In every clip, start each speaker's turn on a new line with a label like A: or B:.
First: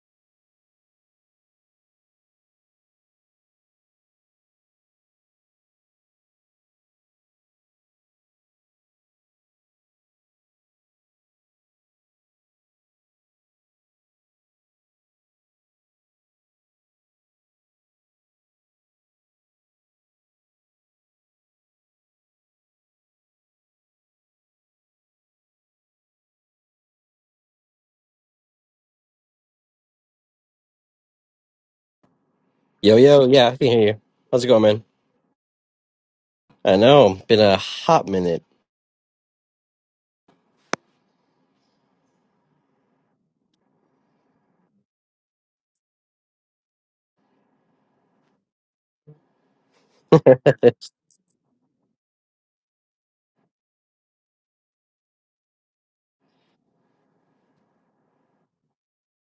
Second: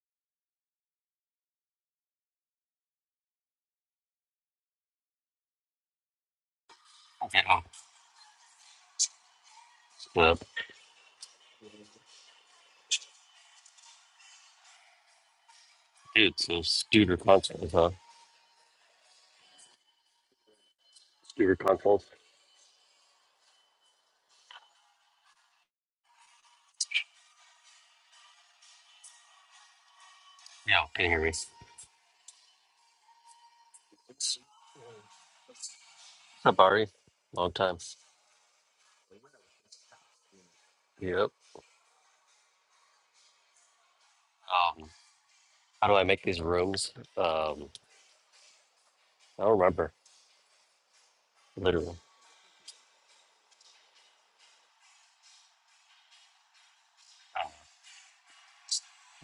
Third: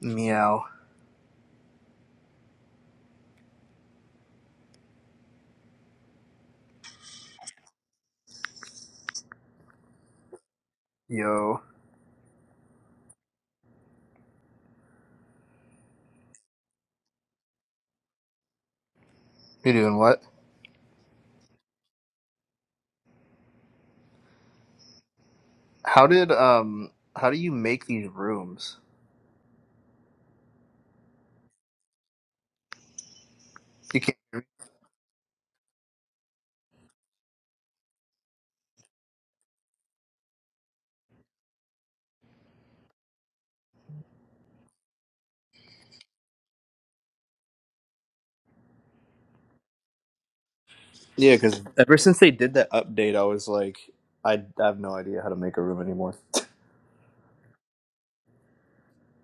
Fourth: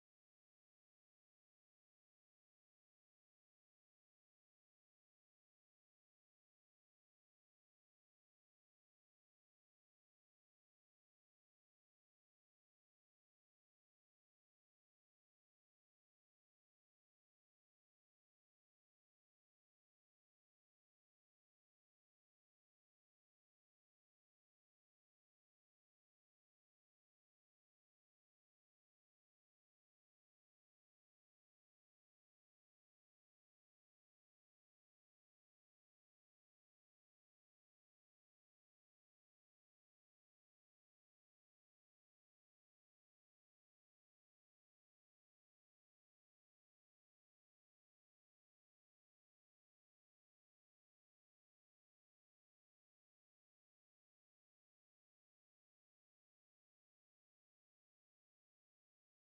A: Meow.
B: Yeah. Uh,
A: Yo.
B: dude, so Studer consoles, huh?
A: You're doing what?
B: Studer consoles.
A: How did um how do you make these rooms?
B: Yeah, can you hear me? What's
C: Yo, yo, yeah, I can hear you.
A: You can't
C: How's it going, man?
B: up,
C: I
B: Ari?
C: know, been
B: Long
C: a
B: time.
C: hot minute.
B: Yep. Um, how do I make these rooms? Um, I don't remember.
A: Yeah, because
B: Literally.
A: ever since they did that update I was like I, I have no idea how to make a room anymore.
B: Oh.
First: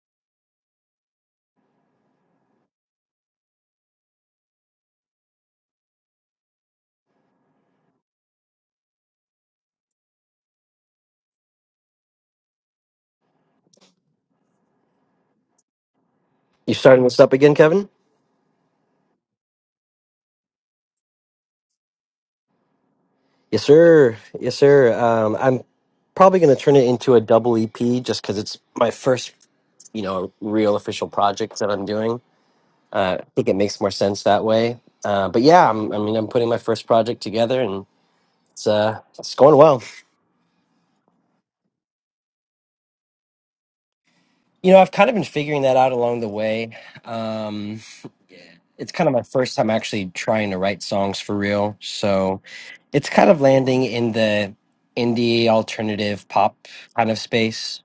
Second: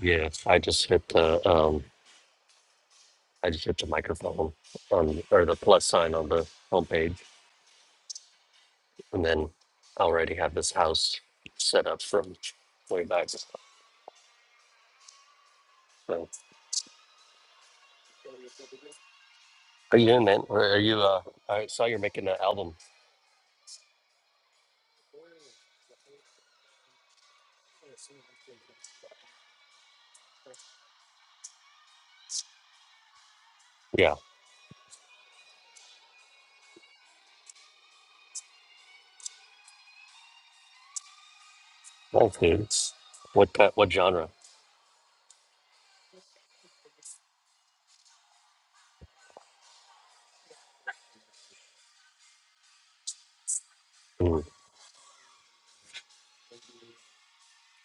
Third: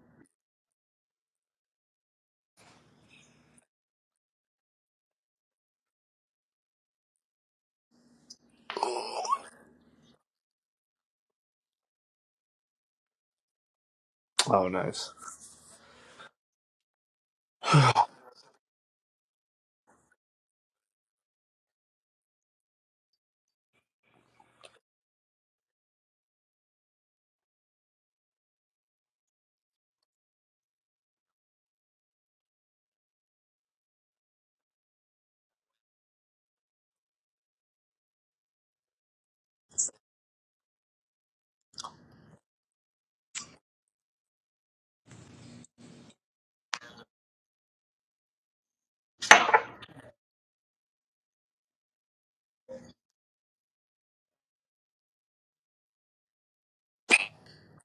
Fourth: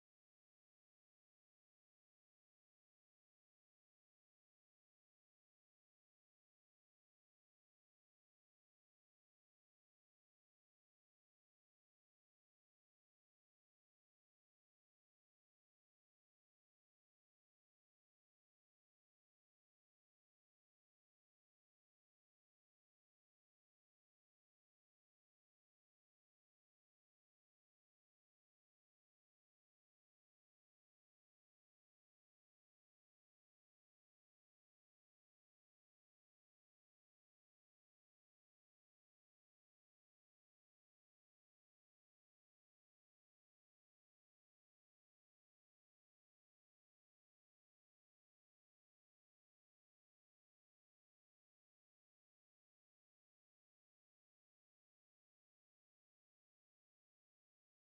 B: Yeah, I just hit the um, I just hit the microphone on or the plus sign on the homepage, and then I already have this house set up from way back. So,
A: Oh nice.
B: how
C: You starting this up again, Kevin?
A: Are
B: you doing, man? Or are you? Uh, I saw you're making an album.
C: Yes, sir. Yes, sir. Um, I'm probably going to turn it into a double EP just because it's my first, you know, real official project that I'm doing. Uh, I think it makes more
B: Yeah,
C: sense that way. Uh, but yeah, I'm, I mean, I'm putting my first project together and it's uh, it's going well.
B: Whole Foods. What pa- what genre?
C: You know, I've kind of been figuring that out along the way. Um, it's kind of my first time actually trying to write songs for real. So it's kind of landing in
B: Mm,
C: the indie alternative pop kind of space.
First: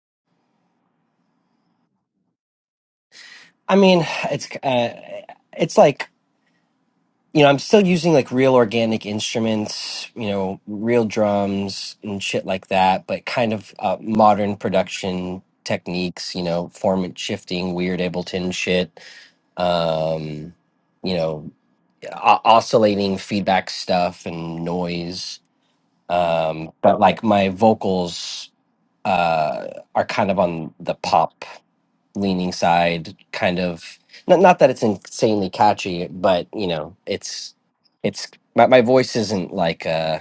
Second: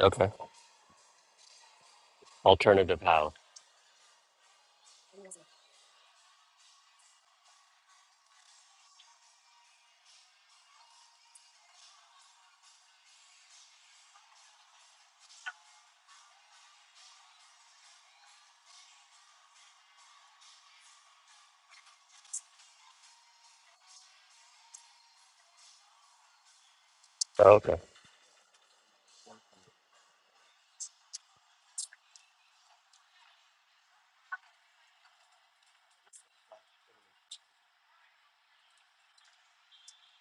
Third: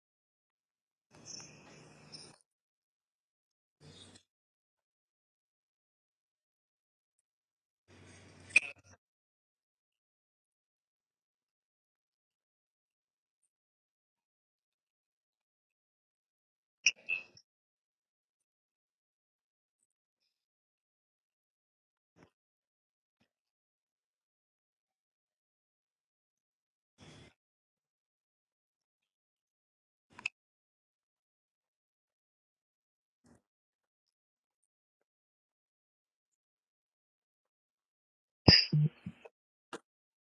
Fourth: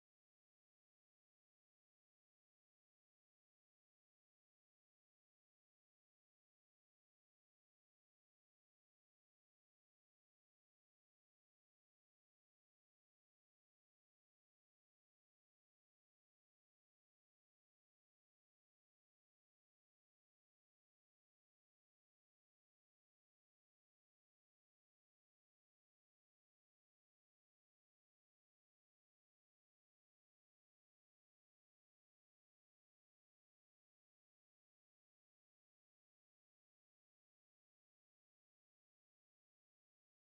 B: okay, alternative how?
C: I mean, it's uh, it's like you know I'm still using like real organic instruments, you know, real drums and shit like that, but kind of uh, modern production techniques, you know, format shifting, weird Ableton shit. Um, you know, o- oscillating feedback stuff and noise um but like my
B: Oh, okay.
C: vocals uh are kind of on the pop leaning side kind of not, not that it's insanely catchy but you know it's it's my, my voice isn't like uh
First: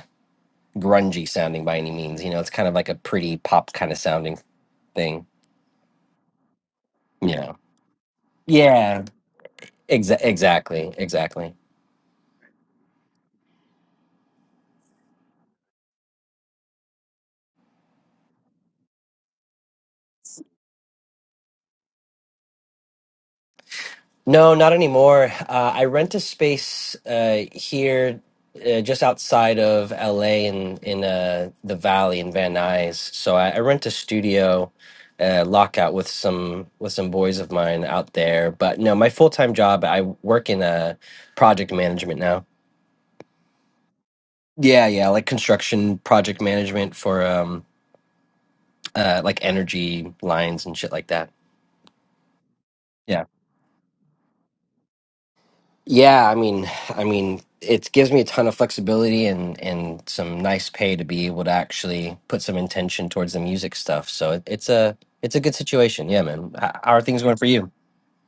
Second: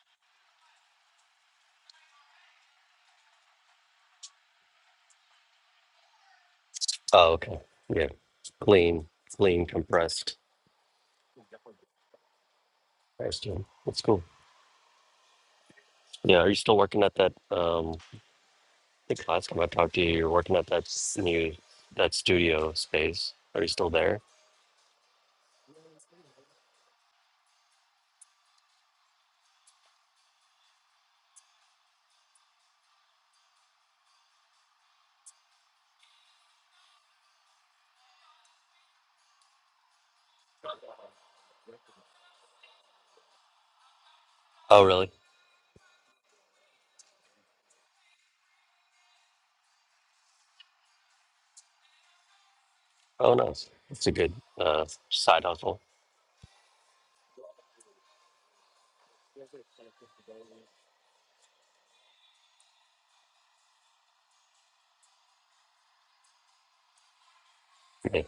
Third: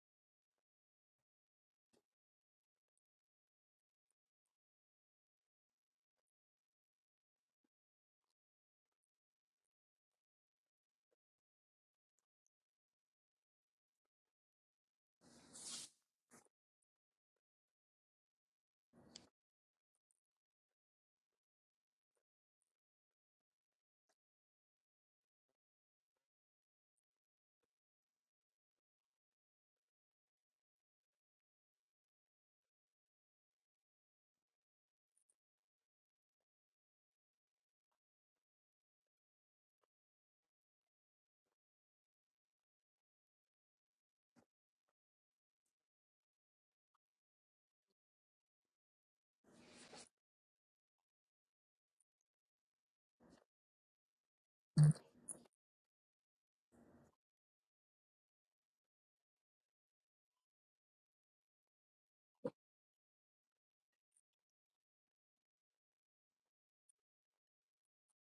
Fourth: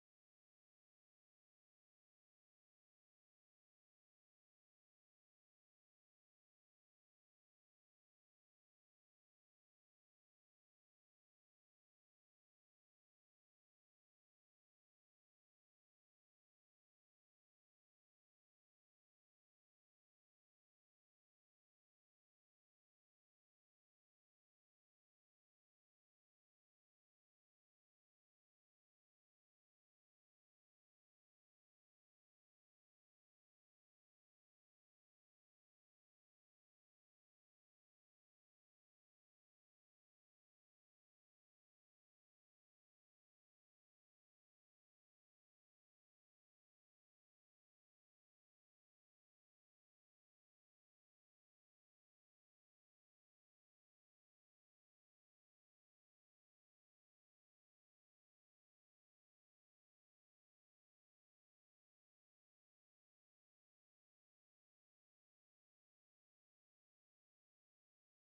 C: grungy sounding by any means you know it's kind of like a pretty pop kind of sounding thing
B: Oh,
C: you know
B: okay. Yeah,
C: yeah
B: clean, clean,
C: exa-
B: compressed.
C: exactly exactly
B: Nice, dude. That's cool. Yeah, are you still working at that? Um, I think last time I talked to you, you're working at that s- new that studio space. Are you still there?
C: No, not anymore. Uh, I rent a space uh, here, uh, just outside of LA, in in uh, the Valley in Van Nuys. So I, I rent a studio, uh, lockout with some with some boys of mine out there. But no, my full time job, I work in uh, project management now.
B: Oh,
C: Yeah, yeah,
B: really?
C: like construction project management for um, uh, like energy lines and shit like that. Yeah.
B: Oh, nice. It's a good uh, side hustle.
C: Yeah, I mean, I mean, it gives me a ton of flexibility and and some nice pay to be able to actually put some intention towards the music stuff. So it, it's a it's a good situation. Yeah, man. H- How are things going for you?
B: Yeah.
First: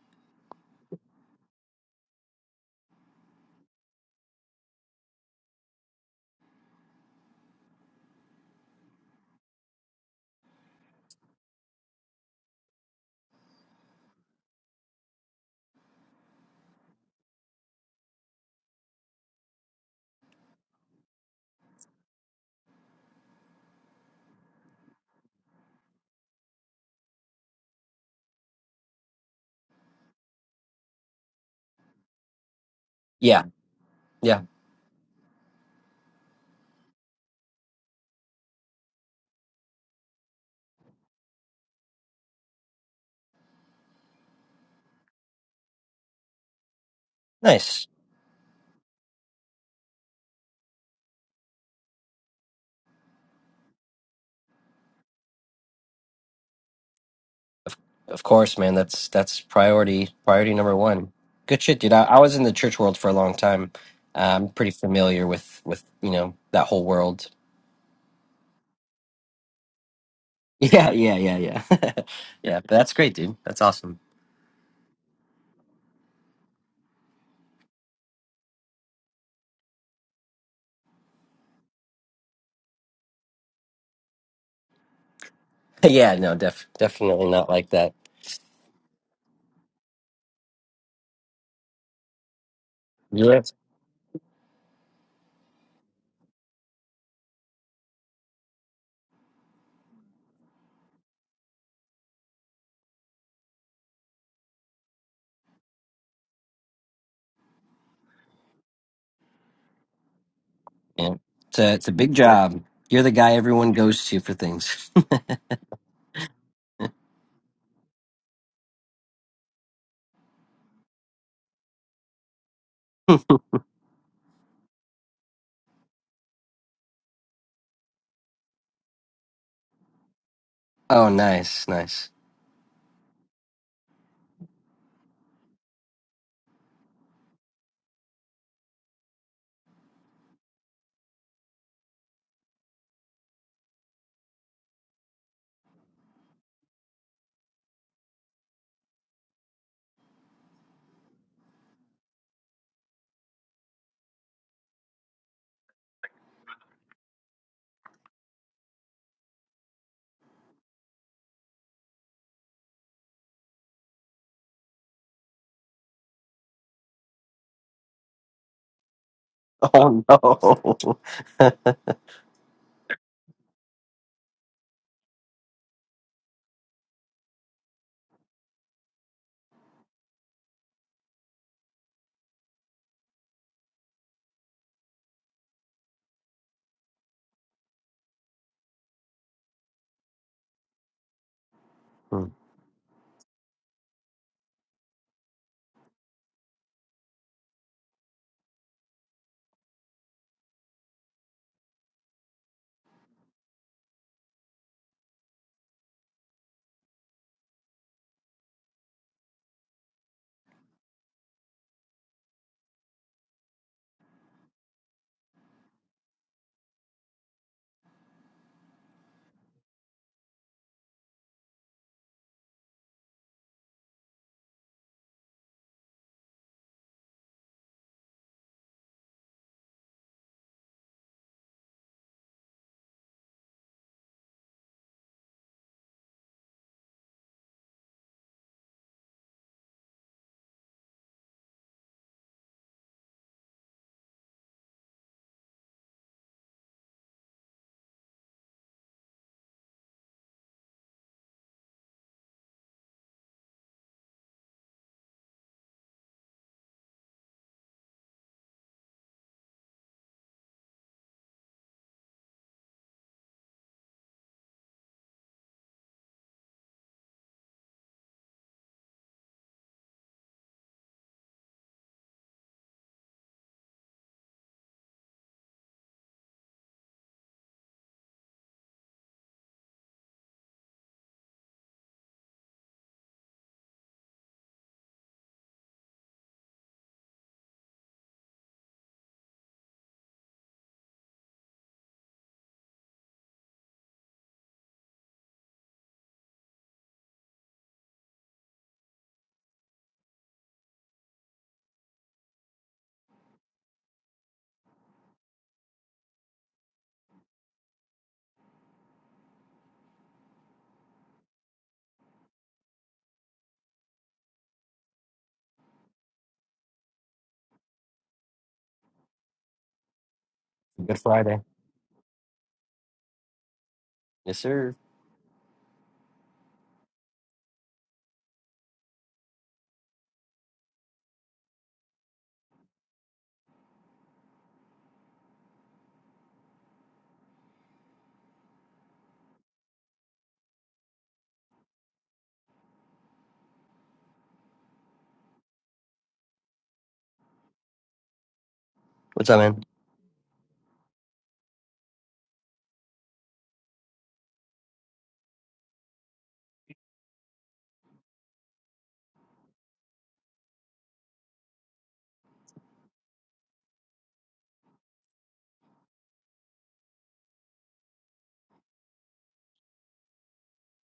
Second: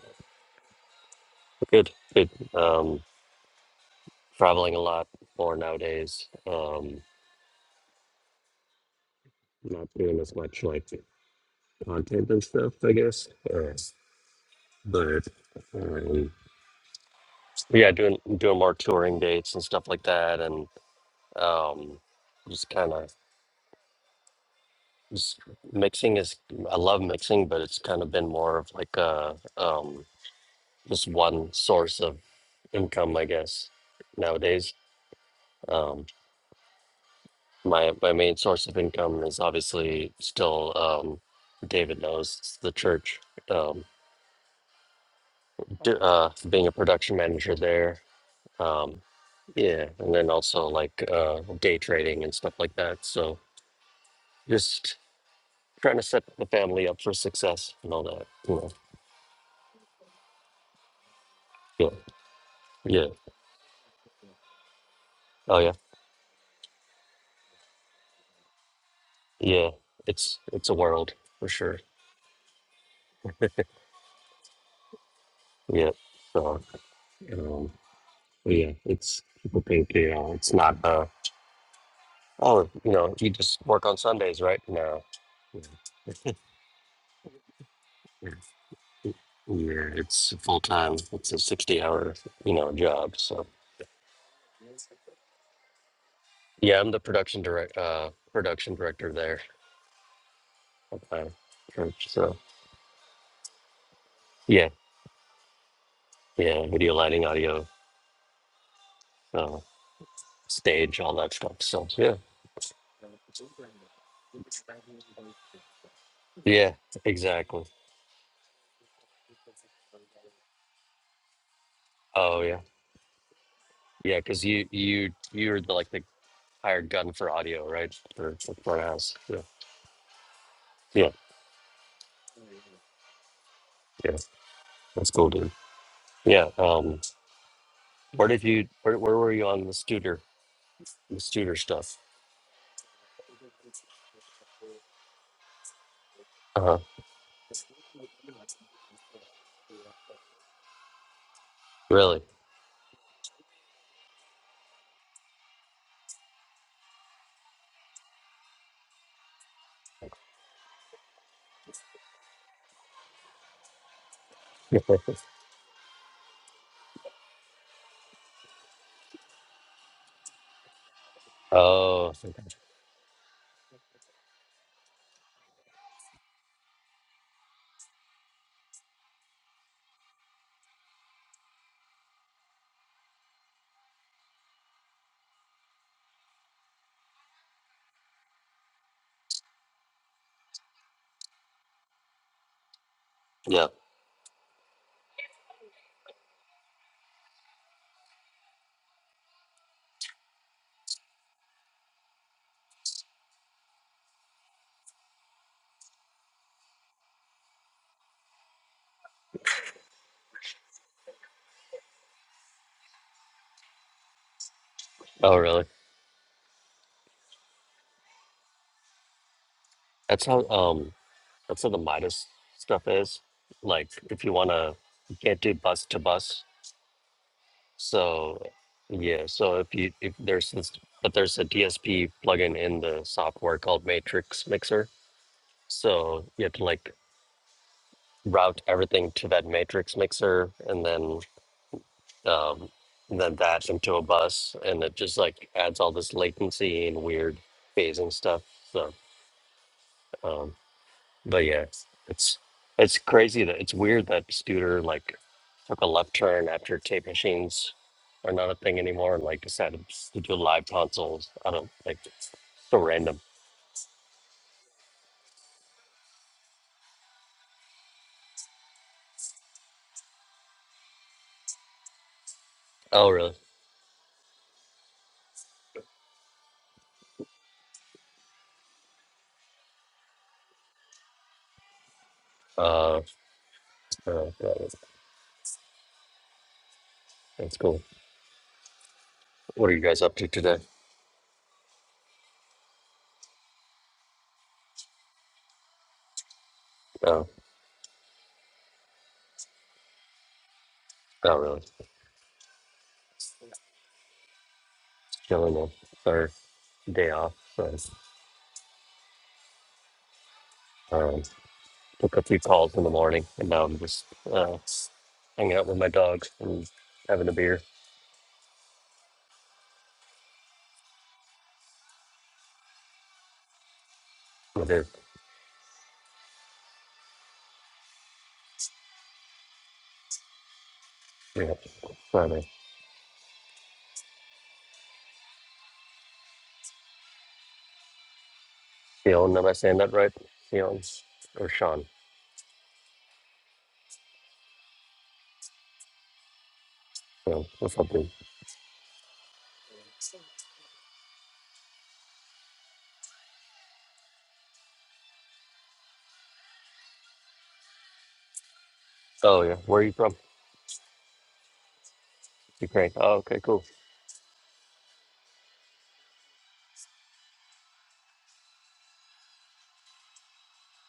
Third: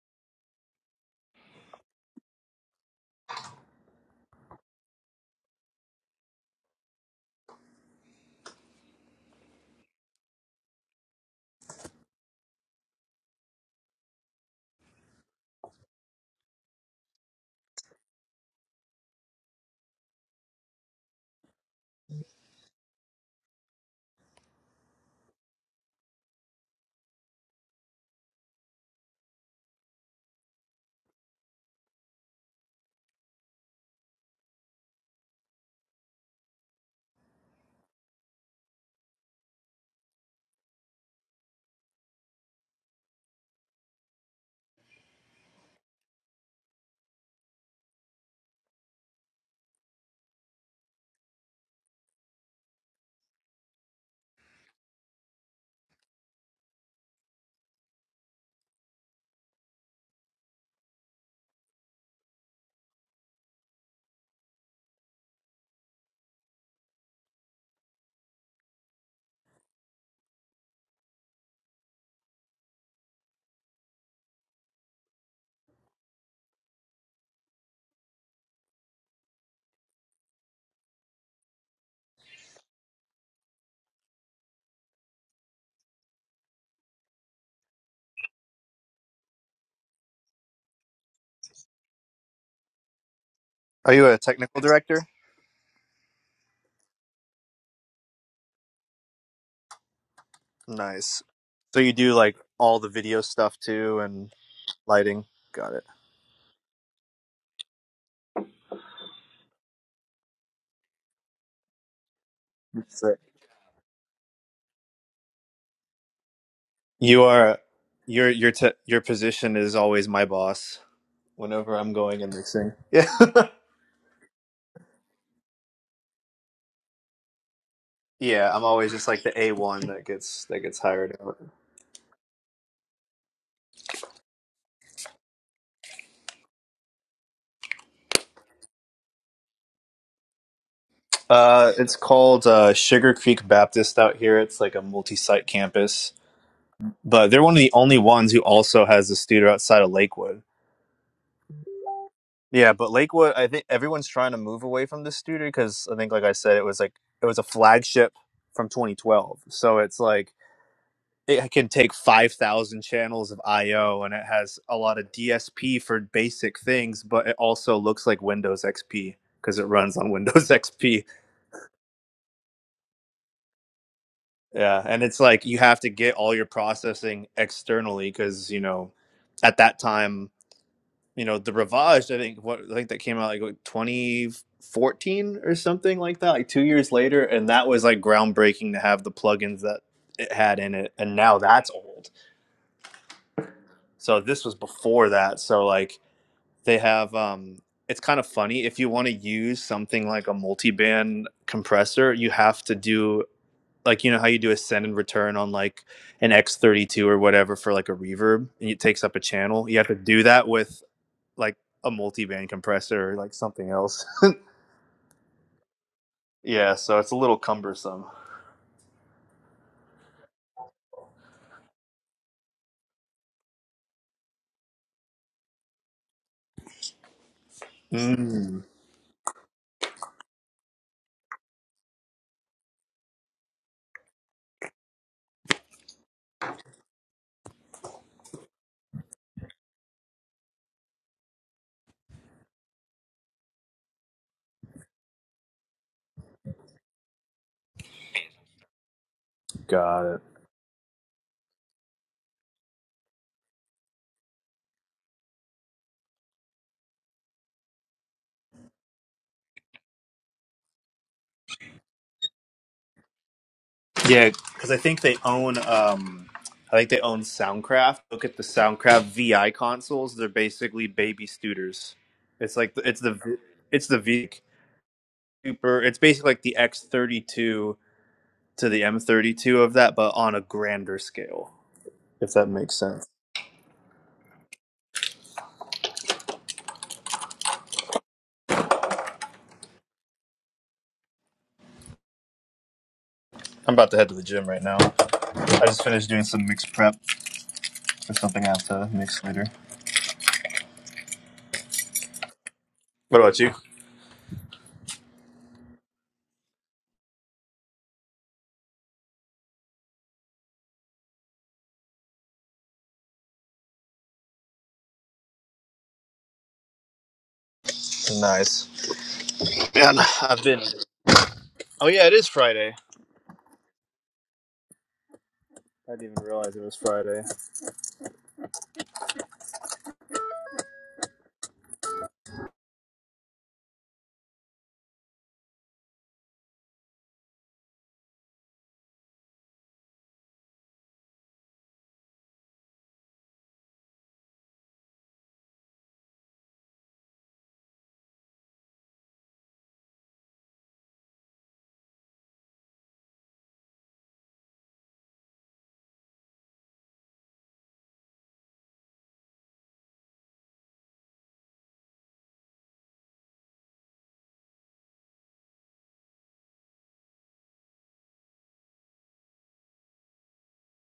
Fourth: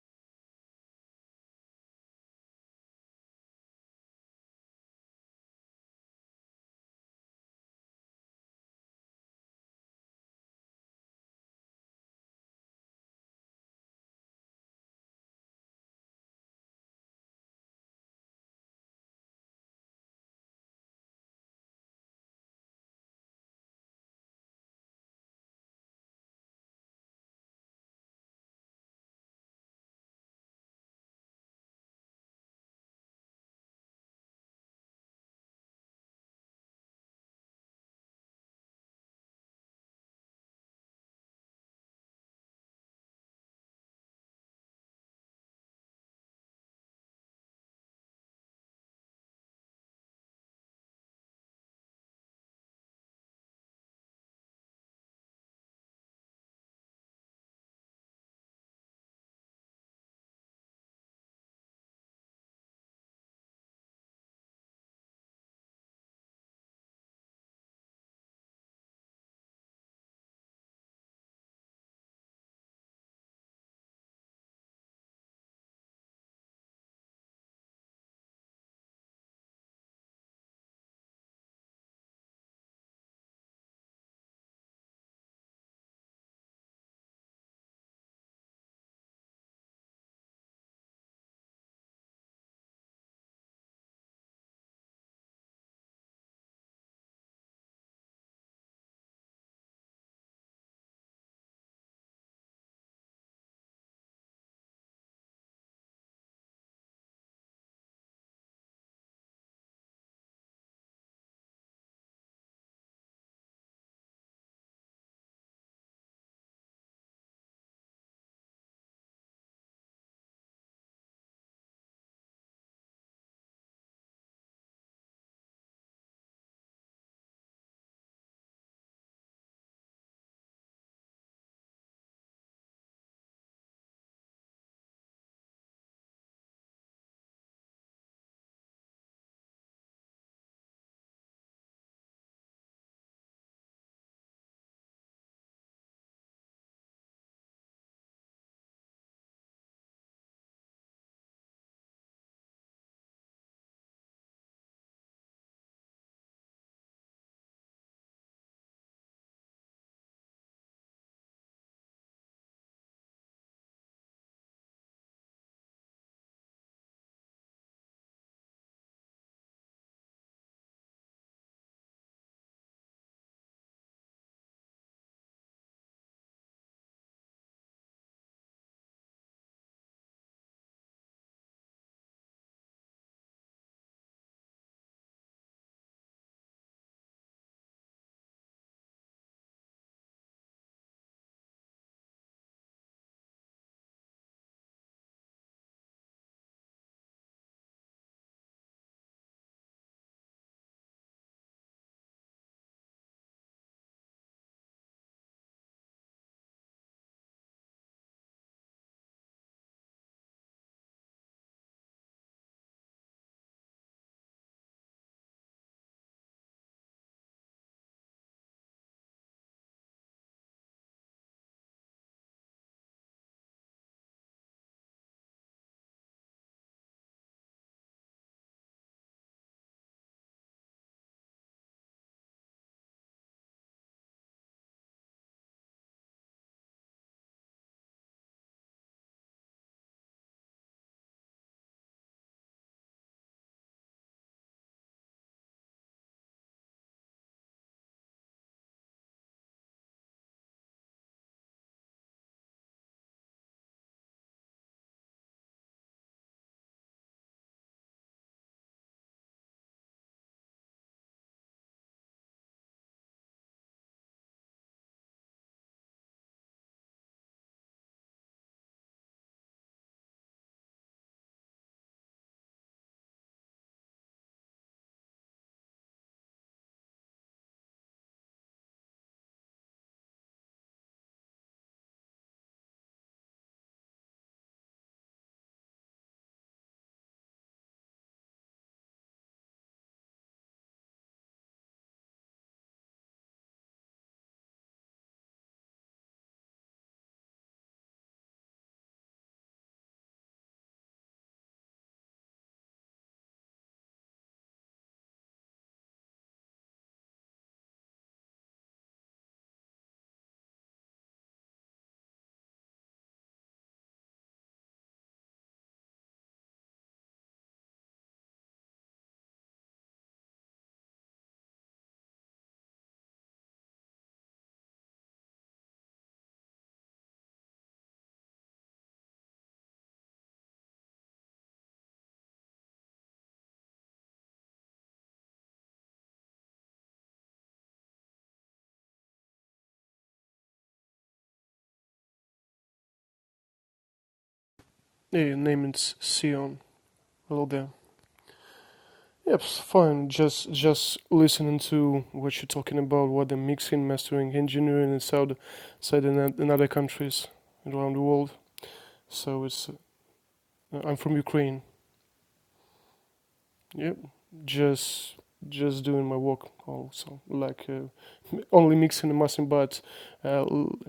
B: Good, good. Um, traveling a lot more nowadays. Um, not doing as much like content and stuff, I guess. Uh, but um, yeah, doing doing more touring dates and stuff like that, and um, just kind of just mixing is I love mixing, but it's kind of been more of like a um, just one source of income, I
C: Yeah,
B: guess,
C: yeah.
B: nowadays. Um, my my main source of income is obviously still um, David knows it's the church. Um, d- uh, being a production manager
C: Nice.
B: there, Um, yeah, and then also like uh, day trading and stuff like that. So just trying to set the family up for success
C: Of,
B: and all
C: of
B: that. You
C: course,
B: know.
C: man. That's that's priority priority number one. Good shit,
B: Yeah,
C: dude. I, I was in the church world
B: yeah,
C: for a long time. Uh, I'm pretty familiar
B: oh
C: with
B: yeah,
C: with you know that whole world.
B: yeah. It's it's a
C: Yeah,
B: world
C: yeah, yeah,
B: for
C: yeah,
B: sure.
C: yeah. But that's great, dude. That's awesome.
B: Yeah. So um, but yeah, it's people think you know it's not uh oh you know you just work on Sundays right? No. Yeah,
C: yeah, no, def definitely not like that.
B: yeah, yeah, it's full time. It's a sixty-hour, you know, job.
C: Yeah.
B: So,
A: you a technical director?
B: yeah, I'm the production direct, uh, production director there.
A: Nice.
B: Okay.
A: So
B: Sure.
A: you do
B: So
A: like all the video stuff too and
B: yeah,
A: lighting. Got it.
B: yeah, video lighting, audio, uh, stage,
C: Yeah.
B: all that stuff.
C: It's a,
B: So
C: it's a big
B: yeah,
C: job. You're the
A: Sick.
C: guy everyone goes to for things.
B: yeah,
A: You are
B: exactly.
A: your your te- your position is always my boss whenever I'm going and
B: Oh yeah,
A: mixing. Yeah.
B: yeah, because you you you're the, like the hired gun for audio, right? For
A: Yeah,
B: for
A: I'm
B: front
A: always just
B: house.
A: like the
B: Yeah,
A: A one that gets that gets
C: oh,
B: yeah,
A: hired out.
C: nice. Nice.
B: yeah. That's cool, dude. Yeah. Um, where did you where where were you on the studer the studer
A: Uh, it's
B: stuff?
A: called uh, Sugar Creek Baptist out here. It's like a multi-site campus,
B: Uh huh.
A: but they're one of the only ones who also has a studio outside of Lakewood.
B: Really?
A: Yeah, but Lakewood, I think everyone's trying to move away from this studio because I think, like I said, it was like it was a flagship from 2012. So it's like it can take 5000 channels of io and it has a lot of dsp for basic things but it also looks like windows xp because it runs
C: Oh,
A: on windows
C: no.
A: xp
B: oh, okay.
A: yeah and it's like you have to get all your processing externally because you know at that time you know the rivage i think what i think that came out like what, 2014 or something like that like two years later and that was like groundbreaking to have the plugins that it had in it and now that's old
C: Hmm.
B: yeah.
A: so this was before that so like they have um it's kind of funny if you want to use something like a multi-band compressor you have to do like you know how you do a send and return on like an x32 or whatever for like a reverb and it takes up a channel you have to do that with like a multi-band compressor or like something else
B: Oh, really?
A: yeah so it's a little cumbersome
B: That's how. Um, That's what the Midas stuff is. Like if you wanna you can't do bus to bus. So
A: mm,
B: yeah, so if you if there's this but there's a DSP plugin in the software called Matrix Mixer. So you have to like route everything to that matrix mixer and then um and then that into a bus and it just like adds all this latency and weird phasing stuff. So
A: got it
B: um, But yeah, it's it's it's crazy that it's weird that Studer like took a left turn after tape machines are not a thing anymore and like decided to do live consoles. I don't like so random.
A: Yeah, because I think they own. Um, I think they own Soundcraft. Look at the Soundcraft VI consoles. They're basically baby Studers. It's like the- it's
B: Oh
A: the
B: really?
A: it's the V Super. It's basically like the X thirty two to the M thirty two of that, but on a grander scale. If that makes
B: Uh,
A: sense.
B: oh, got it. that's cool. What are you guys up to today?
A: I'm about to head to the gym right now. I just finished doing some mix prep
B: Oh,
A: for something I have to mix later.
B: not really.
A: What about you?
B: Just Chilling on third day off. So, um, took a few calls in the morning and now I'm just uh, hanging out with my dogs and having a beer.
A: Nice. Man, I've been.
C: Good Friday.
A: Oh yeah, it is Friday.
C: Yes,
B: With
C: sir.
B: it.
A: I didn't even realize it was Friday.
B: Yeah. Keon, am I saying that right? Keon or Sean?
D: Hey, name it's Sion. Hello
B: Keon
D: there.
B: or something.
C: What's up,
D: Yep,
C: man?
D: fine. Just just listening to what you're talking about, what the mixing, mastering, engineering is out- outside in, in other countries around the world.
B: Oh,
D: So
B: yeah.
D: it's
B: Where are you from?
D: uh, I'm from Ukraine.
B: Ukraine. Oh, okay, cool.
D: Yep. Just just doing my work also like uh, only mixing and mastering but uh,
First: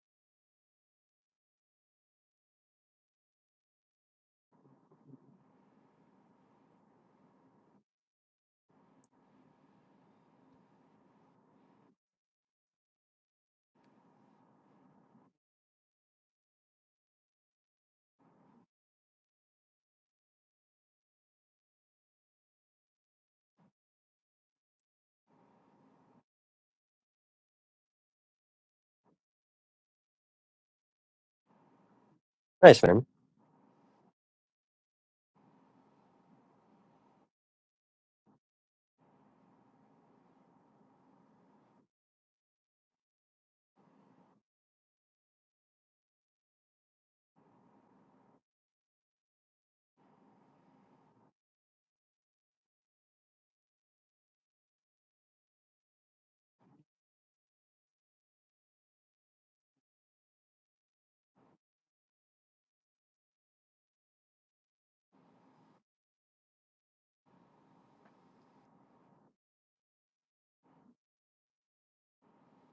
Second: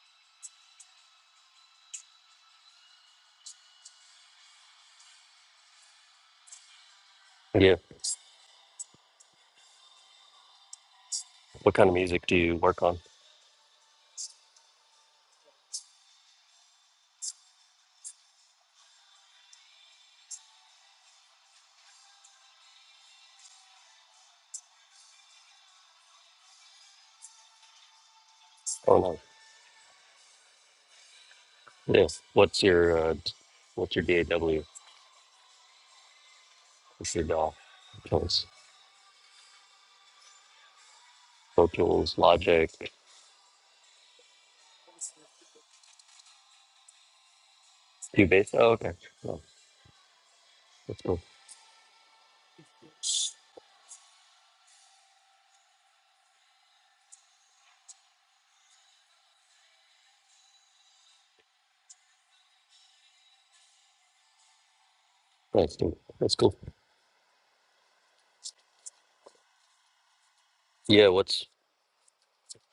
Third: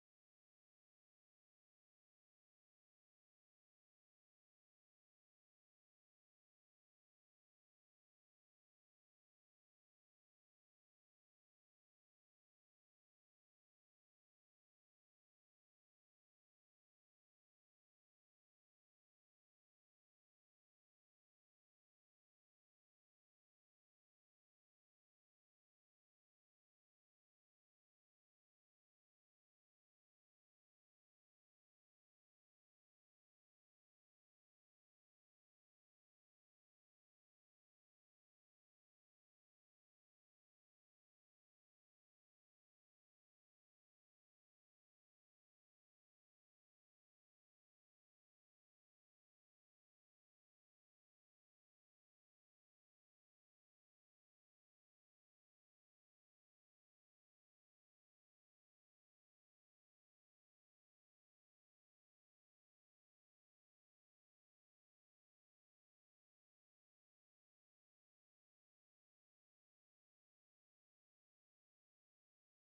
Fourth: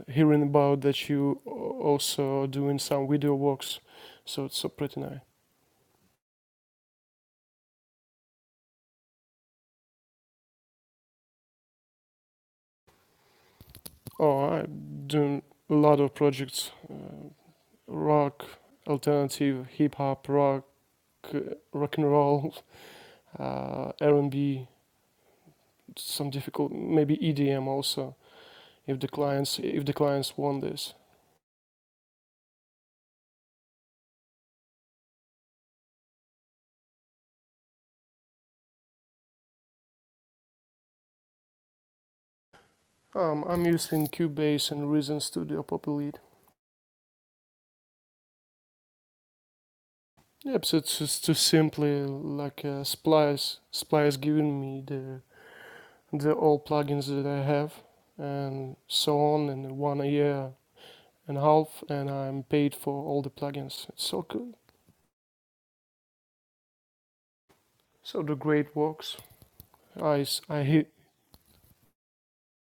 D: hearing about that you a- also are doing some video works so it's so pretty nice
B: Yeah. What kind of music do you work on?
D: oh i'm doing a lot of projects rock, alternative, hip hop, rock, uh, rock and roll, uh, R and B, some difficult, maybe EDM also.
B: Oh,
D: If the
B: no.
D: clients if the clients want this,
B: Yes. What's
C: Nice,
B: your,
C: man.
B: uh, d- what's your DAW? What's your DAW? Tools, Pro Tools, Logic,
D: um, I'm using Cubase and Reason Studio Populate.
B: Cubase. Oh, okay. Oh,
D: Yep, so it's
B: that's cool.
D: just too simply like uh, Splice. Splice giving me the the all plugins that I have and so on and one a year and a half and I'm paid for all the plugins. It's so cool.
B: That's cool. That's cool.
D: So the great works. I hear,
B: Yeah. What's,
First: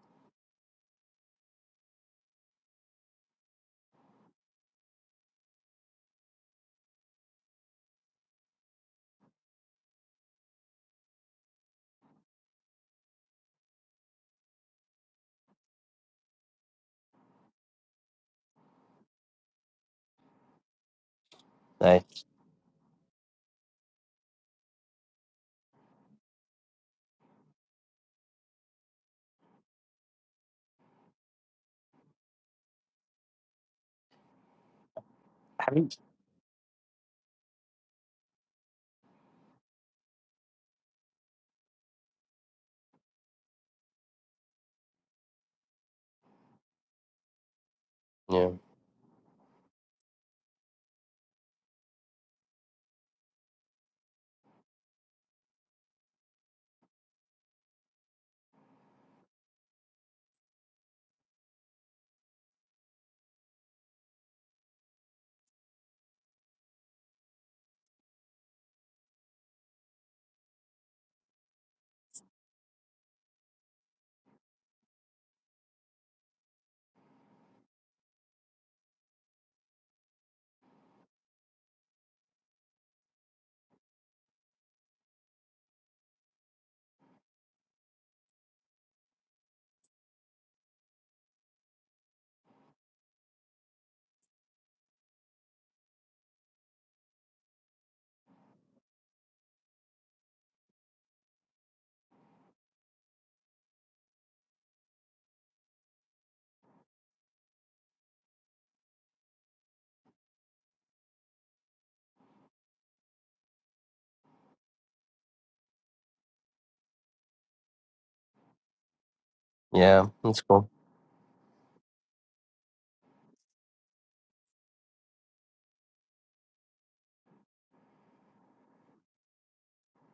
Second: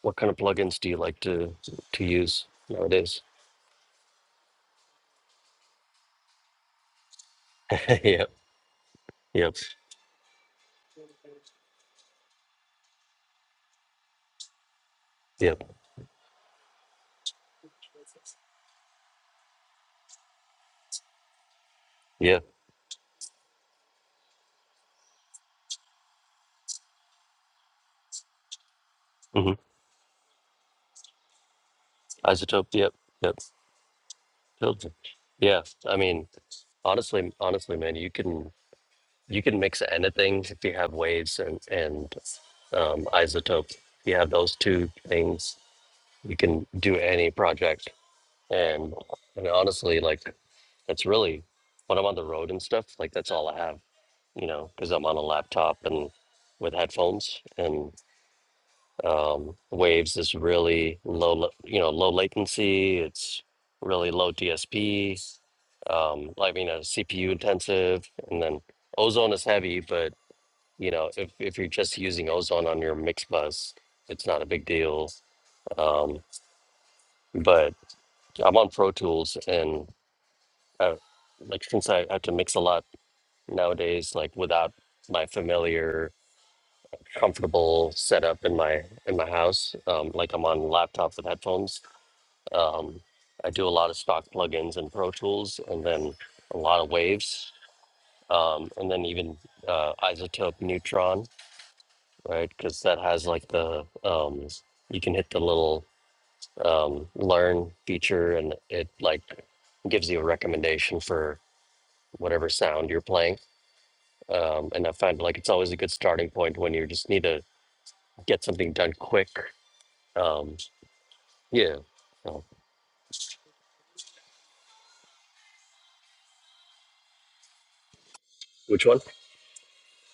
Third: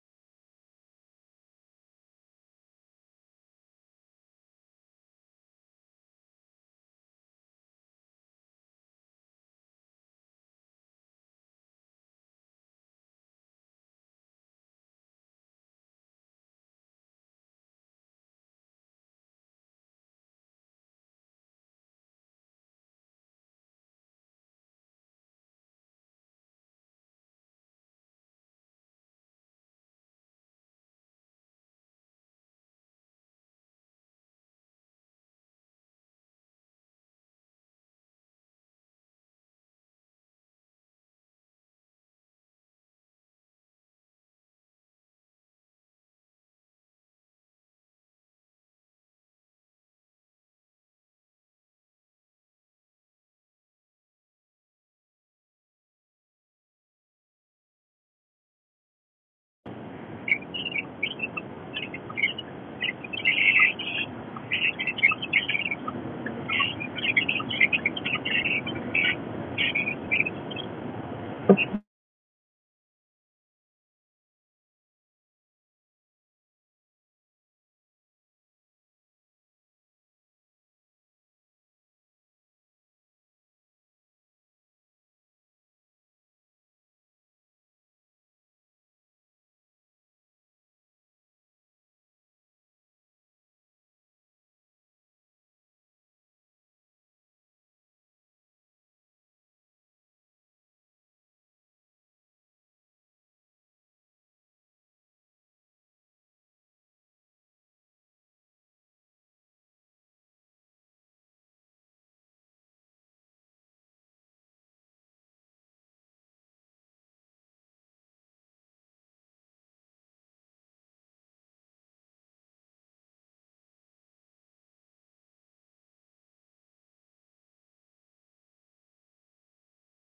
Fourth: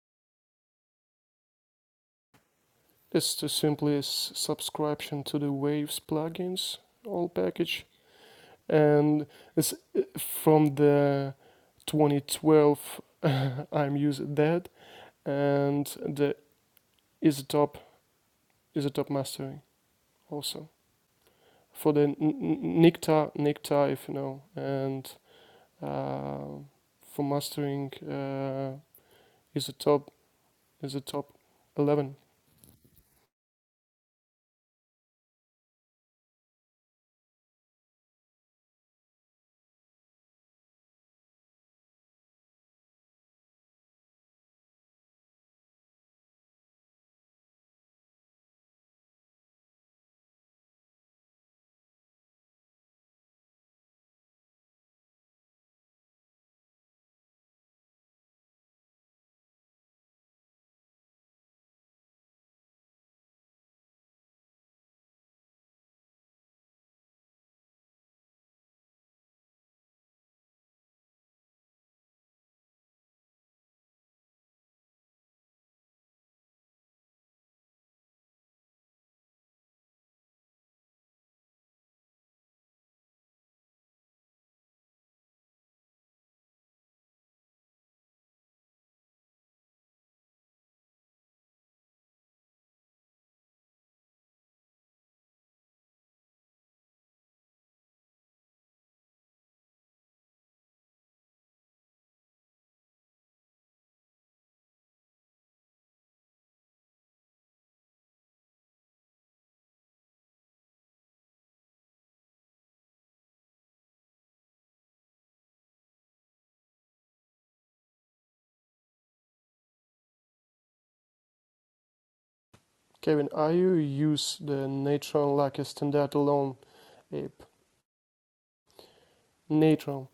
B: what kind of plugins do you like to, to use nowadays?
D: It's to simply s- subscription to the Waves plugins all package,
B: yep.
D: and
B: Yep.
D: it's uh, from the 2012 I'm using that,
B: Yep.
D: and the Isotop Isotop mastering also for the
C: Nice.
D: N-
B: Yeah.
D: N- Nikta Nikta if you know, and uh, for mastering uh,
B: hmm
D: Isotop Isotop 11.
B: Isotope. Yep. Yep. Children. Yeah,
C: Haven't-
B: I mean, honestly, honestly, man, you can you can mix anything if you have waves and and um, isotope. You have those two things, you can do any project.
C: Yeah.
B: And and honestly, like that's really when I'm on the road and stuff. Like that's all I have, you know, because I'm on a laptop and with headphones, and. Um, Waves is really low, la- you know, low latency. It's really low DSP. Um, I mean, uh, CPU intensive, and then Ozone is heavy, but you know, if if you're just using Ozone on your mix bus, it's not a big deal. Um, but I'm on Pro Tools, and uh like since I have to mix a lot nowadays, like without my familiar comfortable setup in my in my house um like i'm on laptop with headphones Um, I do a lot of stock plugins in Pro Tools and then a lot of waves. Um, and then even uh, Isotope Neutron, right? Because that has like the, um, you can hit the little um, learn feature and it like gives you a recommendation for whatever sound you're playing. Um, and I find like it's always a good starting point when you just need to get something done quick.
C: Yeah. That's
B: Um,
C: cool.
B: yeah. Oh,
D: Kevin, are you use the Natron like a standalone app?
B: Which one?
D: Natron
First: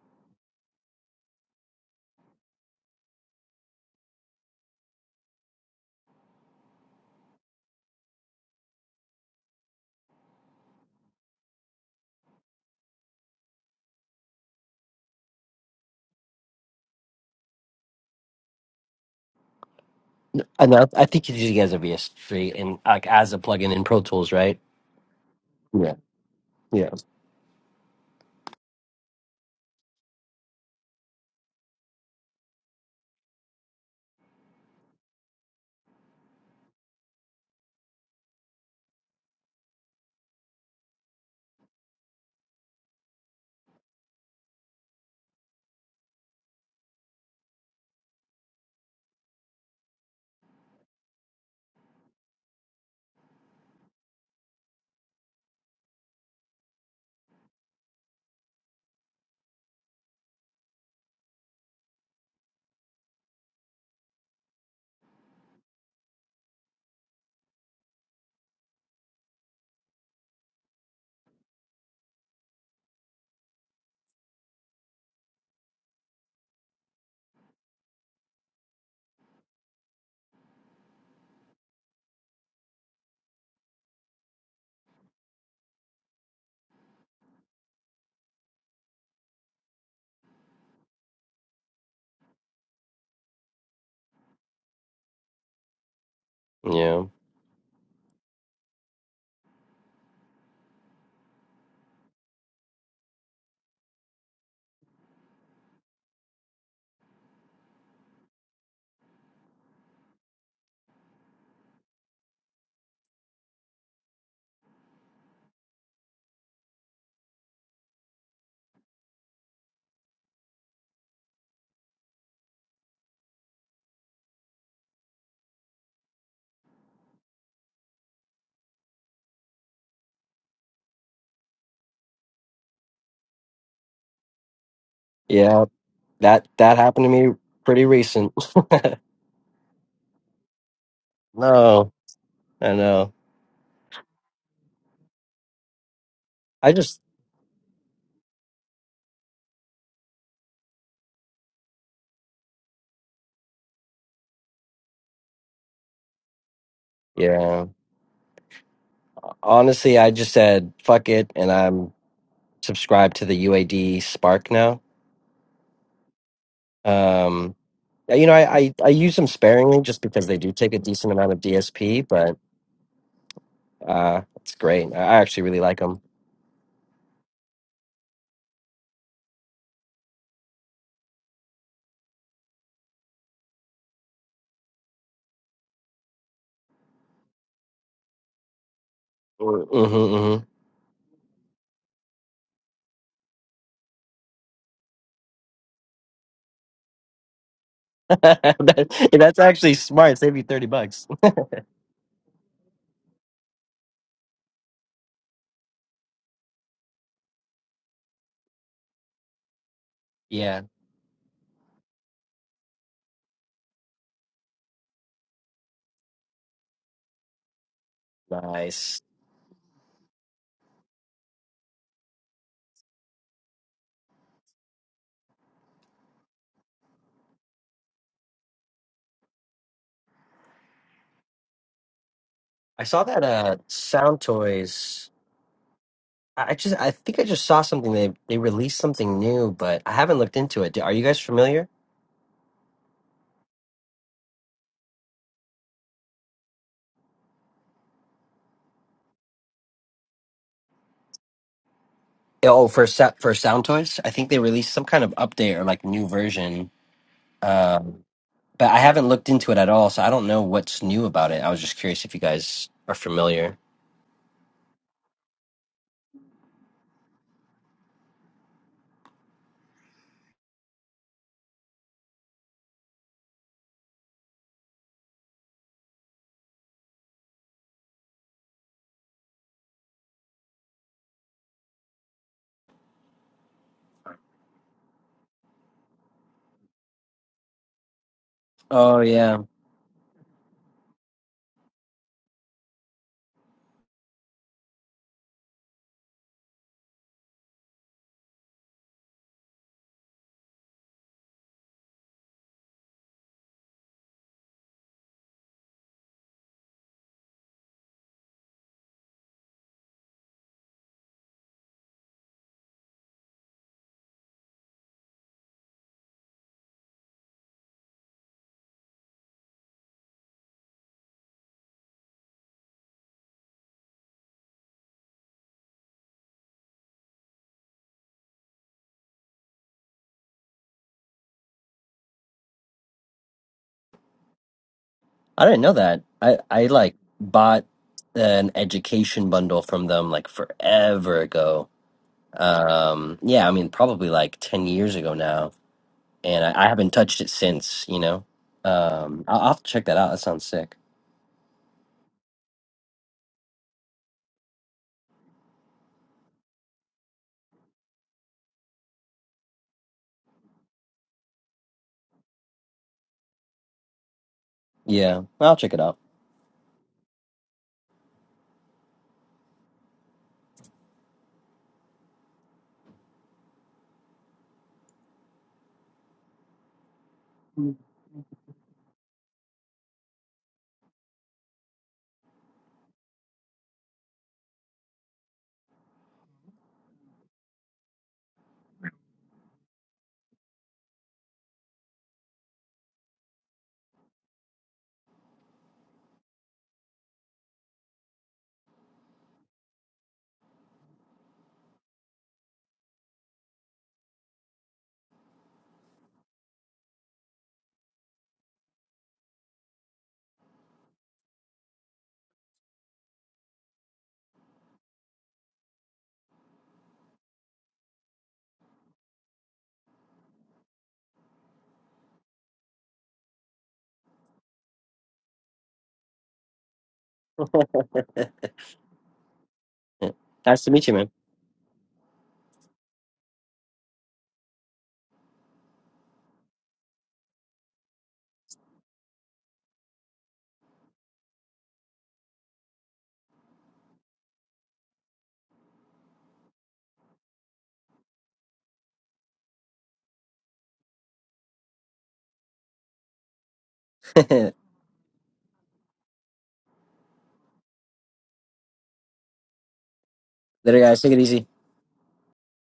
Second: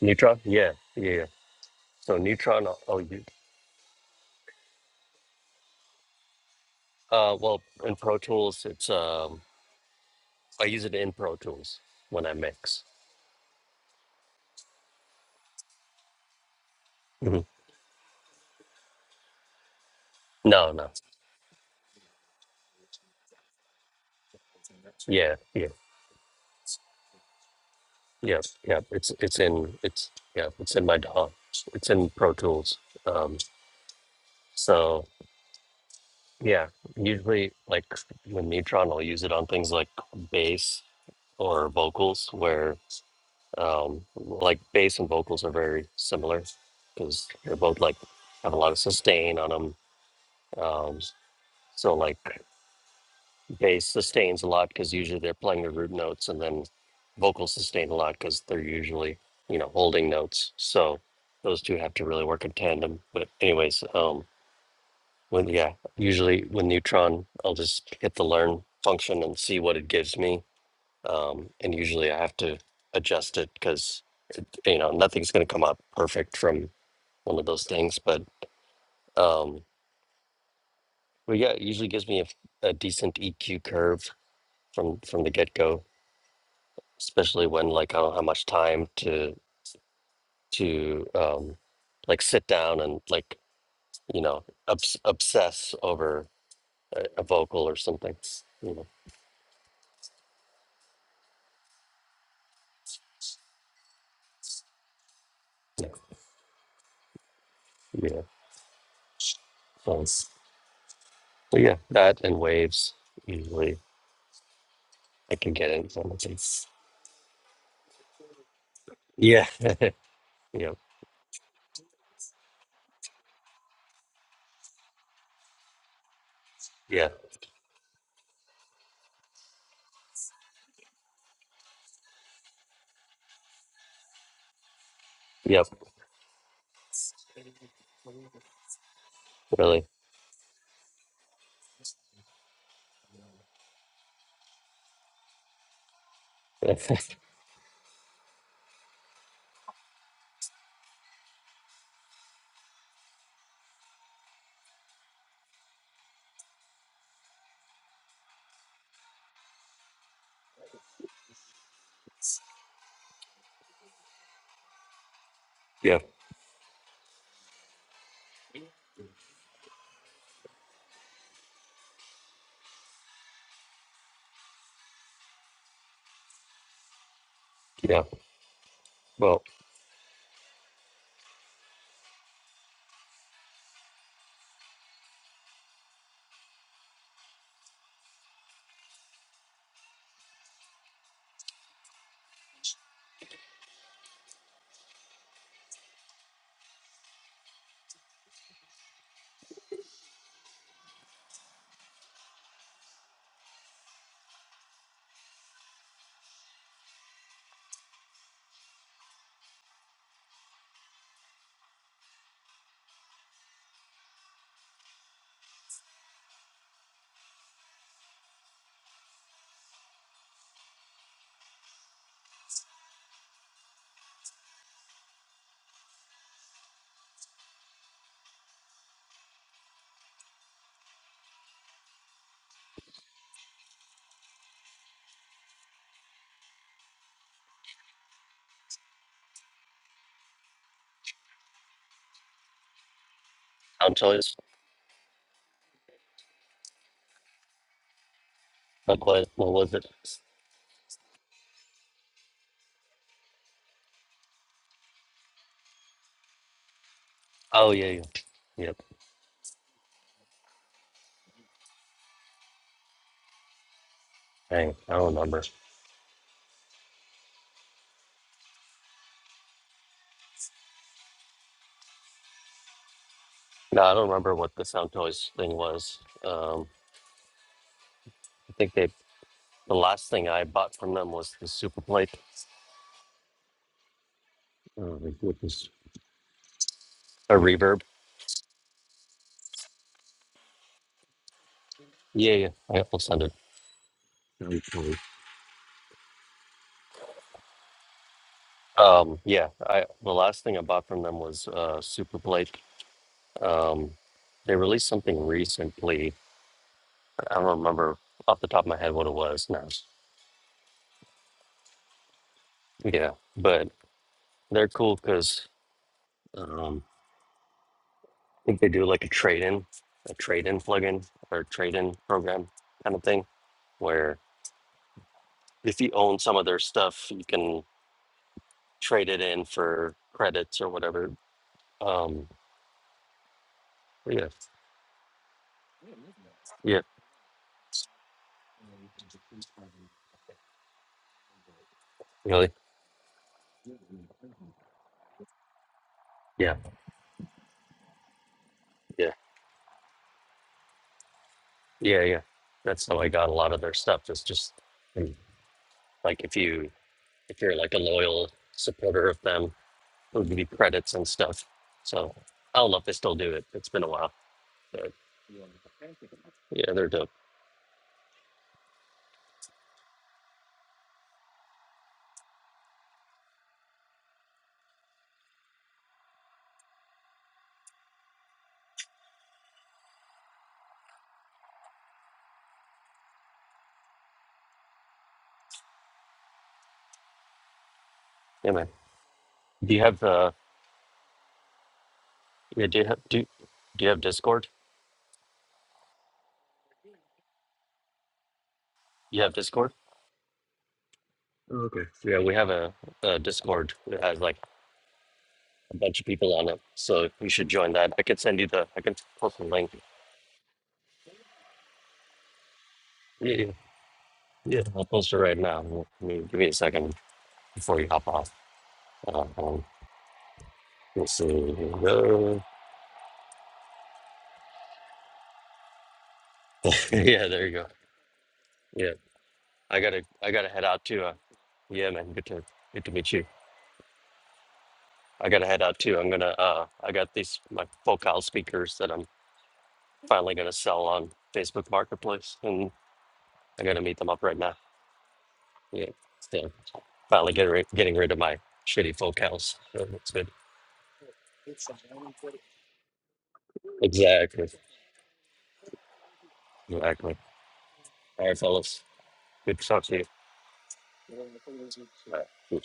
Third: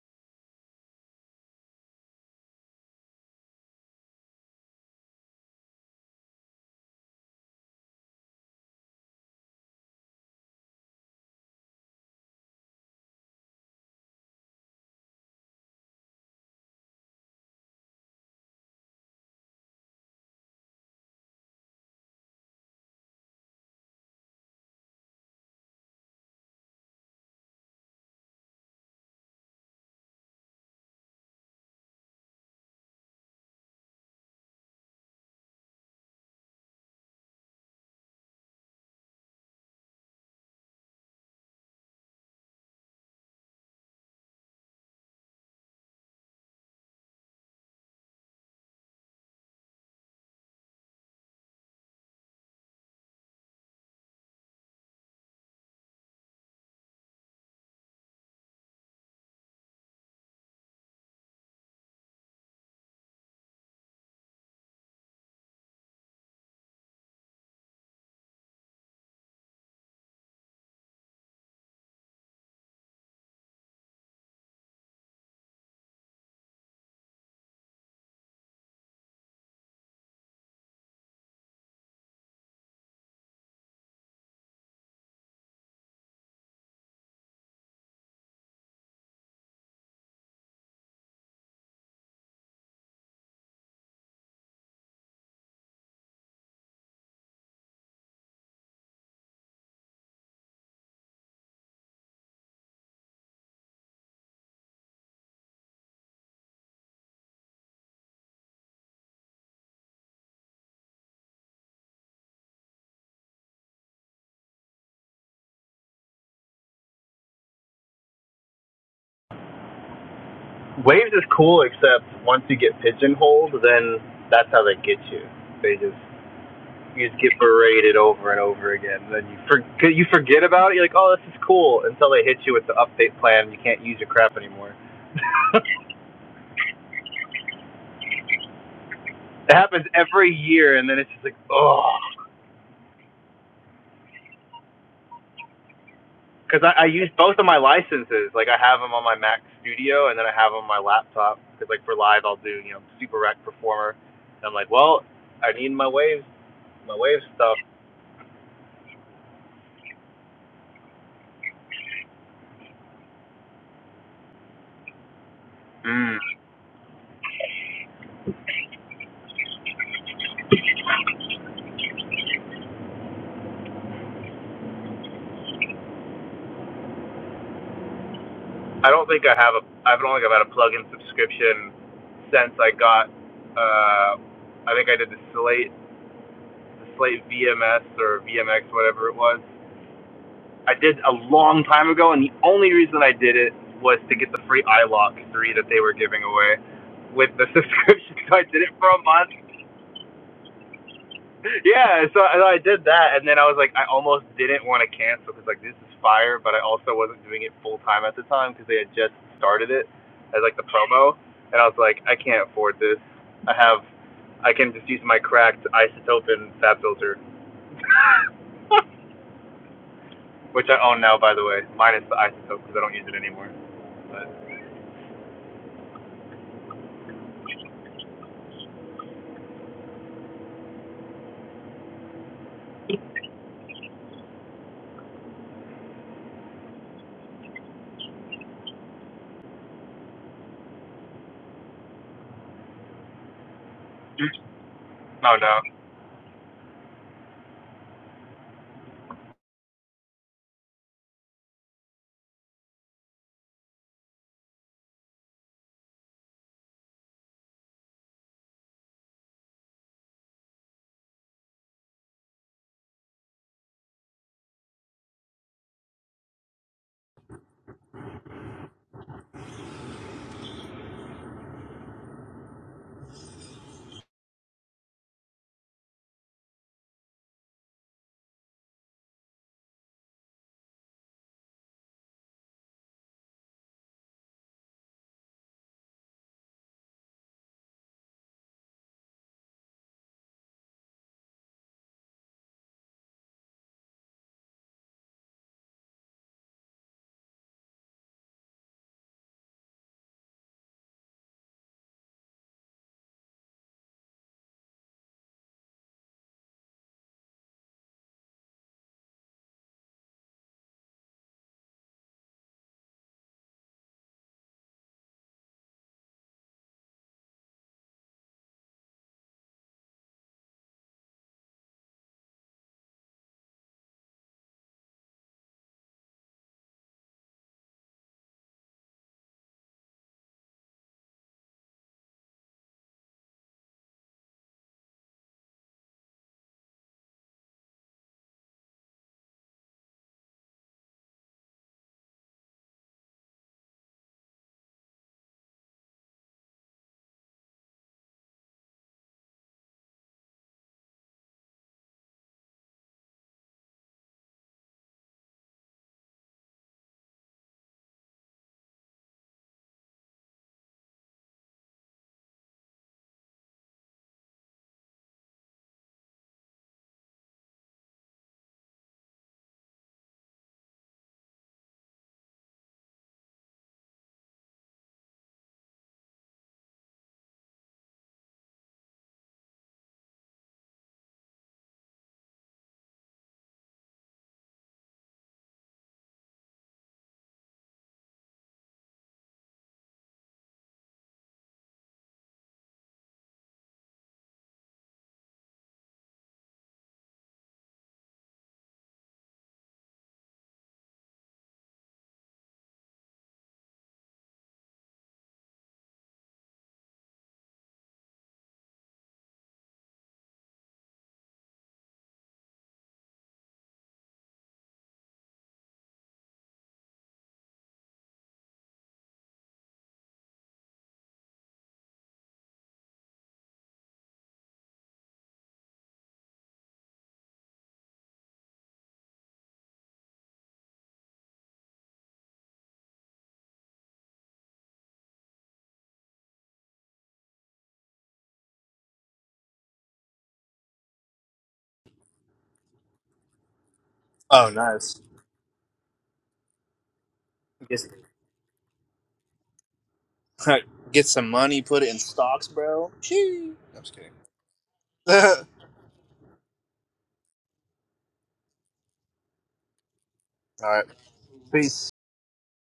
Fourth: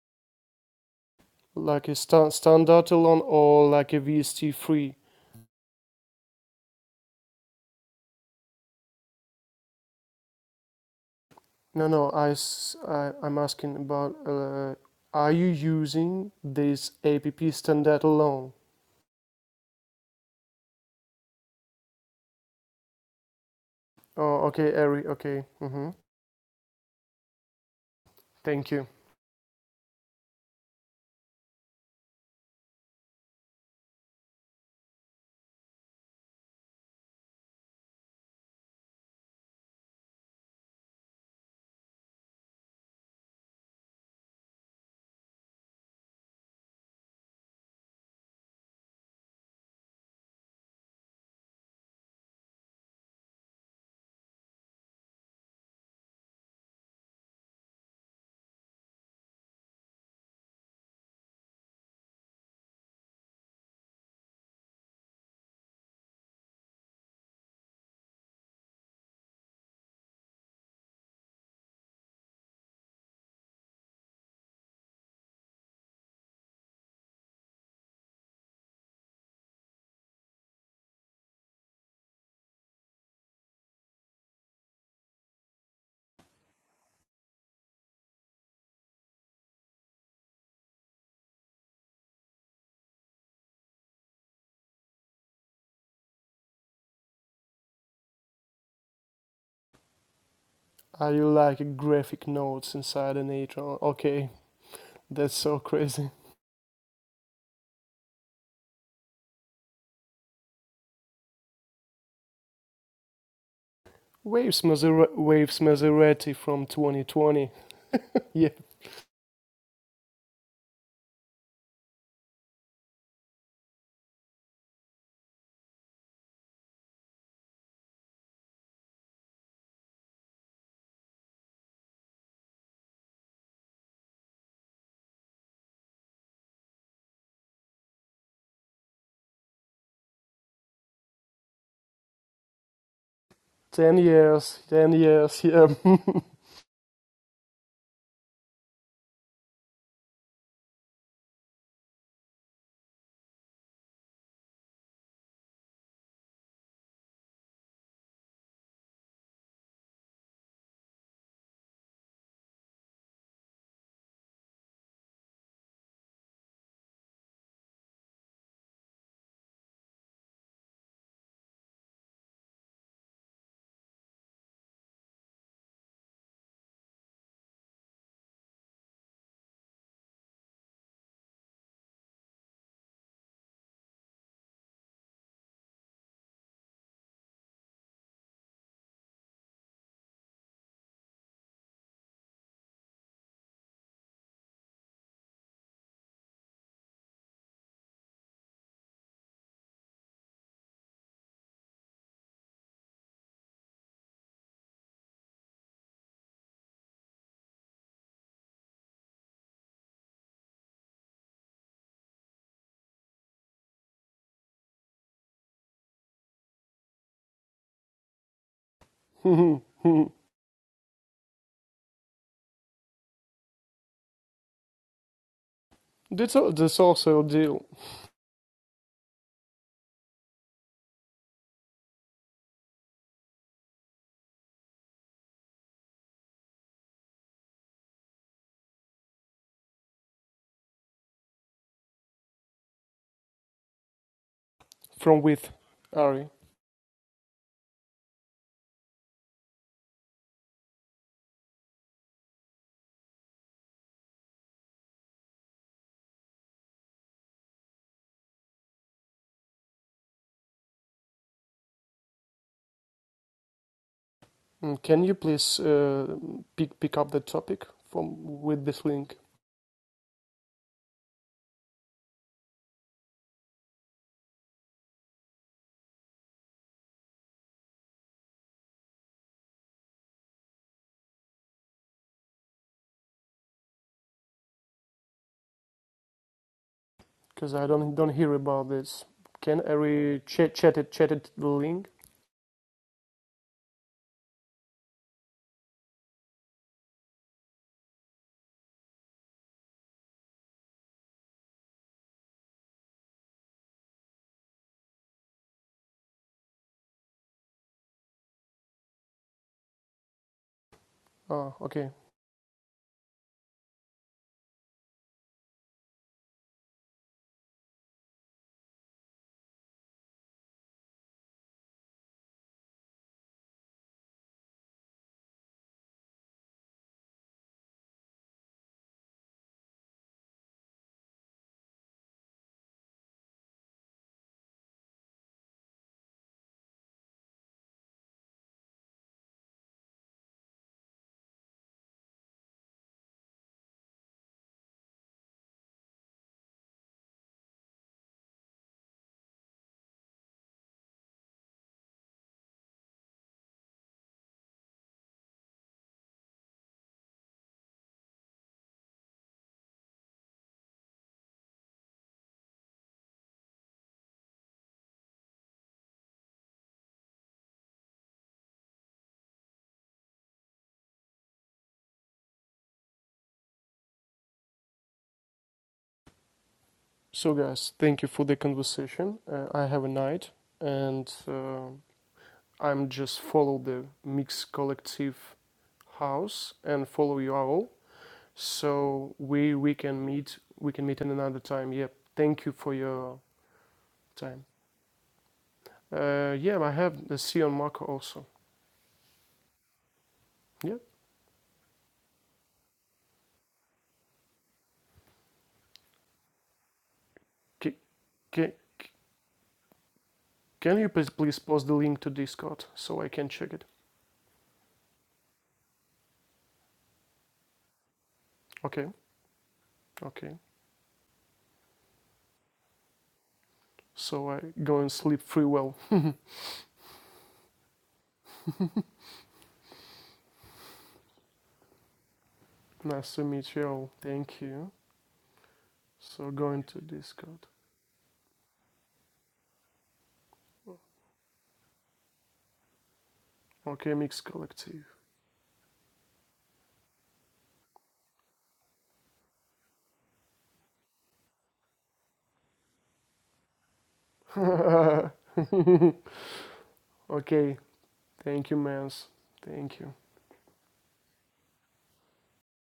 B: Neutron? Yeah. Yeah. yeah.
D: like a
B: So
D: stand
B: Neutron, I'll,
D: standard
B: I'll use.
D: alone or like a VST free?
B: Uh, well, in Pro Tools, it's um, I use it in Pro Tools
D: No, no. I
B: when
D: i
B: I mix.
D: am asking about. Uh, are you using this app
B: hmm
D: standard alone?
C: I
B: No,
C: know.
B: no,
C: I think you guys are VS3 and like as a plugin in Pro Tools,
D: Oh,
C: right?
D: okay, Ari.
B: yeah,
D: Okay.
B: yeah,
D: Mm-hmm.
C: Yeah. Yeah.
B: yeah,
D: Thank
B: yeah.
D: you.
B: It's it's in it's yeah, it's in my DAW. It's in Pro Tools. Um, so yeah, usually like with Neutron, I'll use it on things like bass or vocals, where um, like bass and vocals are very similar because they're both like have a lot of sustain on them. Um, so like. bass sustains a lot because usually they're playing the root notes, and then vocals sustain a lot because they're usually you know holding notes. So those two have to really work in tandem. But anyways, um, when yeah, usually with Neutron, I'll just hit the learn function and see what it gives me, um, and usually I have to adjust it because you know nothing's going to come out perfect from one of those things, but um, but yeah, it usually gives me a, a decent EQ curve from from the get go especially when like I don't have much time to to um, like sit down and like you know obs- obsess over
C: Yeah.
B: a, a vocal or something. You know,
D: Are you like graphic nodes inside an Atron? Okay, that's so crazy.
B: yeah, yeah. So, but yeah, that and waves usually
D: Waves, Maserati,
B: I can
D: Waves
B: get in
D: Maserati
B: something.
D: from 2020. Yeah,
B: Yeah, yeah, yep,
A: Waves is cool, except once you get pigeonholed, then that's how they get you. They just
B: yeah,
A: you just get berated over and over again. And then you forget you forget about it. You're like, oh, this is cool, until they hit you with the update plan. and You can't use your crap anymore.
C: Yeah.
B: yep.
C: That, that happened to me pretty recent.
A: It
B: Really,
A: happens every year, and then it's just like,
C: no.
A: oh,
C: I know.
D: 10 years, 10 years, yeah.
A: because
C: I
A: I, I
C: just,
A: use both of my licenses. Like I have them on my Mac Studio, and then I have them on my laptop. Because like for live, I'll do you know Super Rec Performer. And I'm like, well, I need my waves, my Waves
C: yeah.
A: stuff.
C: Honestly, I just said fuck it, and I'm subscribed to the UAD Spark now.
B: yeah,
A: Mm.
C: Um, yeah, you know, I, I I use them sparingly just because they do take a decent amount of DSP, but uh, it's great. I I actually really like them.
B: yeah.
A: I don't think I
B: Well,
A: have a. I've only got a plug-in subscription since I got. Uh, I think I did the Slate, the Slate VMS or VMX, whatever it was.
C: Mm-hmm, hmm
A: I did a long time ago, and the only reason I did it was to get the free iLock three that they were giving away with the subscription. So I did it for a
C: that, yeah,
A: month
C: that's actually smart. Save you thirty bucks.
A: yeah, so so I did that, and then I was like, I almost didn't want to cancel because like this is fire, but I also wasn't doing it full time at the time because they had just started it as like
C: Yeah,
A: the promo, and I was like, I can't afford this. I have, I can just use my cracked isotope and fab filter,
C: nice.
A: which I own now, by the way, minus the isotope because I don't use it anymore. But
D: that's, that's also a deal
C: I saw that uh, Sound Toys. I I just I think I just saw something. They they released something new, but I haven't looked into it. Are you guys familiar?
B: sound choice.
D: from
A: oh
D: with
A: no,
D: Ari.
B: What was what was it?
C: Oh, for Sa- for Sound Toys, I think they released some kind of update or like new version.
B: Oh yeah, yeah,
C: Um, but
B: yep.
C: I haven't looked into it at all, so I don't know what's new about it. I was just curious if you guys are familiar.
B: Dang,
D: Mm,
B: I
D: Can you
B: don't remember.
D: please uh, pick pick up the topic from with this link?
B: No, I don't remember what the sound choice thing was. Um. I think they the last thing I bought from them was the super plate, a
D: Because I
B: reverb.
D: don't don't hear about
C: Oh
D: this.
C: yeah,
D: Can I re chat chatted chatted the link?
B: Yeah, yeah. I- will send it. Um, yeah, I the last thing I bought from them was uh super plate. Um, they released something recently. I don't remember off the top of my head what it was now.
D: Ah, okay.
B: Yeah, but they're cool because um, I think they do like a trade in, a trade in plugin or trade in program kind of thing, where if you own some of their stuff, you can. trade it in for credits or whatever. Um, yeah,
C: I didn't know that. I I
B: yeah,
C: like bought an education bundle from them like forever ago.
B: really,
C: Um, yeah, I mean probably like ten years ago now, and
B: yeah,
C: I, I haven't touched it since. You know,
B: yeah,
C: um, I'll, I'll have to check that out. That sounds sick.
B: yeah, yeah. That's how I got a lot of their stuff. It's just mm, like if you if you're like a loyal supporter of them, they'll give you credits and stuff. So I don't know if they still do it. It's been a while, but
C: Yeah, I'll check it out.
B: yeah, they're dope.
D: So guys, thank you for the conversation. Uh, I have a night, and uh, I'm just follow the mix collective house and follow you all.
B: Yeah, man.
D: So we we
B: Do you have
D: can
B: uh?
D: meet we can meet in another time. Yep. Yeah. Thank you
B: Yeah,
D: for
B: do you have
D: your
B: do do you have
D: time.
B: Discord?
D: Uh, yeah, I have the Sion Marco also.
B: You have Discord?
D: Yeah.
B: Yeah, we have a, a Discord that has like a bunch of people on it, so you should
D: Ca
B: join that. I could send you
D: Can,
B: the I can post a link
D: can you please, please post the link to Discord so I can
B: Yeah, yeah,
D: check it?
B: yeah. I'll post it right now. Give me give me a second before you hop off.
D: Okay,
B: Uh, um,
D: okay.
B: let's see. Uh,
D: So I go and sleep free well.
B: yeah, there you go. Yeah, I gotta,
C: Yeah.
B: I gotta head
C: Nice to
B: out
C: meet you,
B: too.
C: man.
B: Uh, yeah, man, good to, good to meet
D: Nice to
B: you.
D: meet you all. Thank you.
B: I gotta head out too. I'm
D: So
B: gonna,
D: going
B: uh,
D: to
B: I got these
D: Discord.
B: my focal speakers that I'm finally gonna sell on Facebook Marketplace, and I gotta
D: Okay,
B: meet them
D: Mix
B: up right
A: Oh,
B: now.
D: Collective.
A: nice.
B: Yeah, yeah. Finally getting rid,
A: Get,
B: getting rid of my shitty focals. So that's good.
A: get some money, put it in stocks, bro. Shee. I'm just kidding.
B: Exactly,
A: All
B: exactly.
D: okay,
B: All right,
D: thank you,
B: fellas.
D: mans.
B: Good to
D: Thank
B: talk
D: you.
B: to you.
C: Later,
A: right.
C: guys. Take it easy.
A: Peace.
B: Good.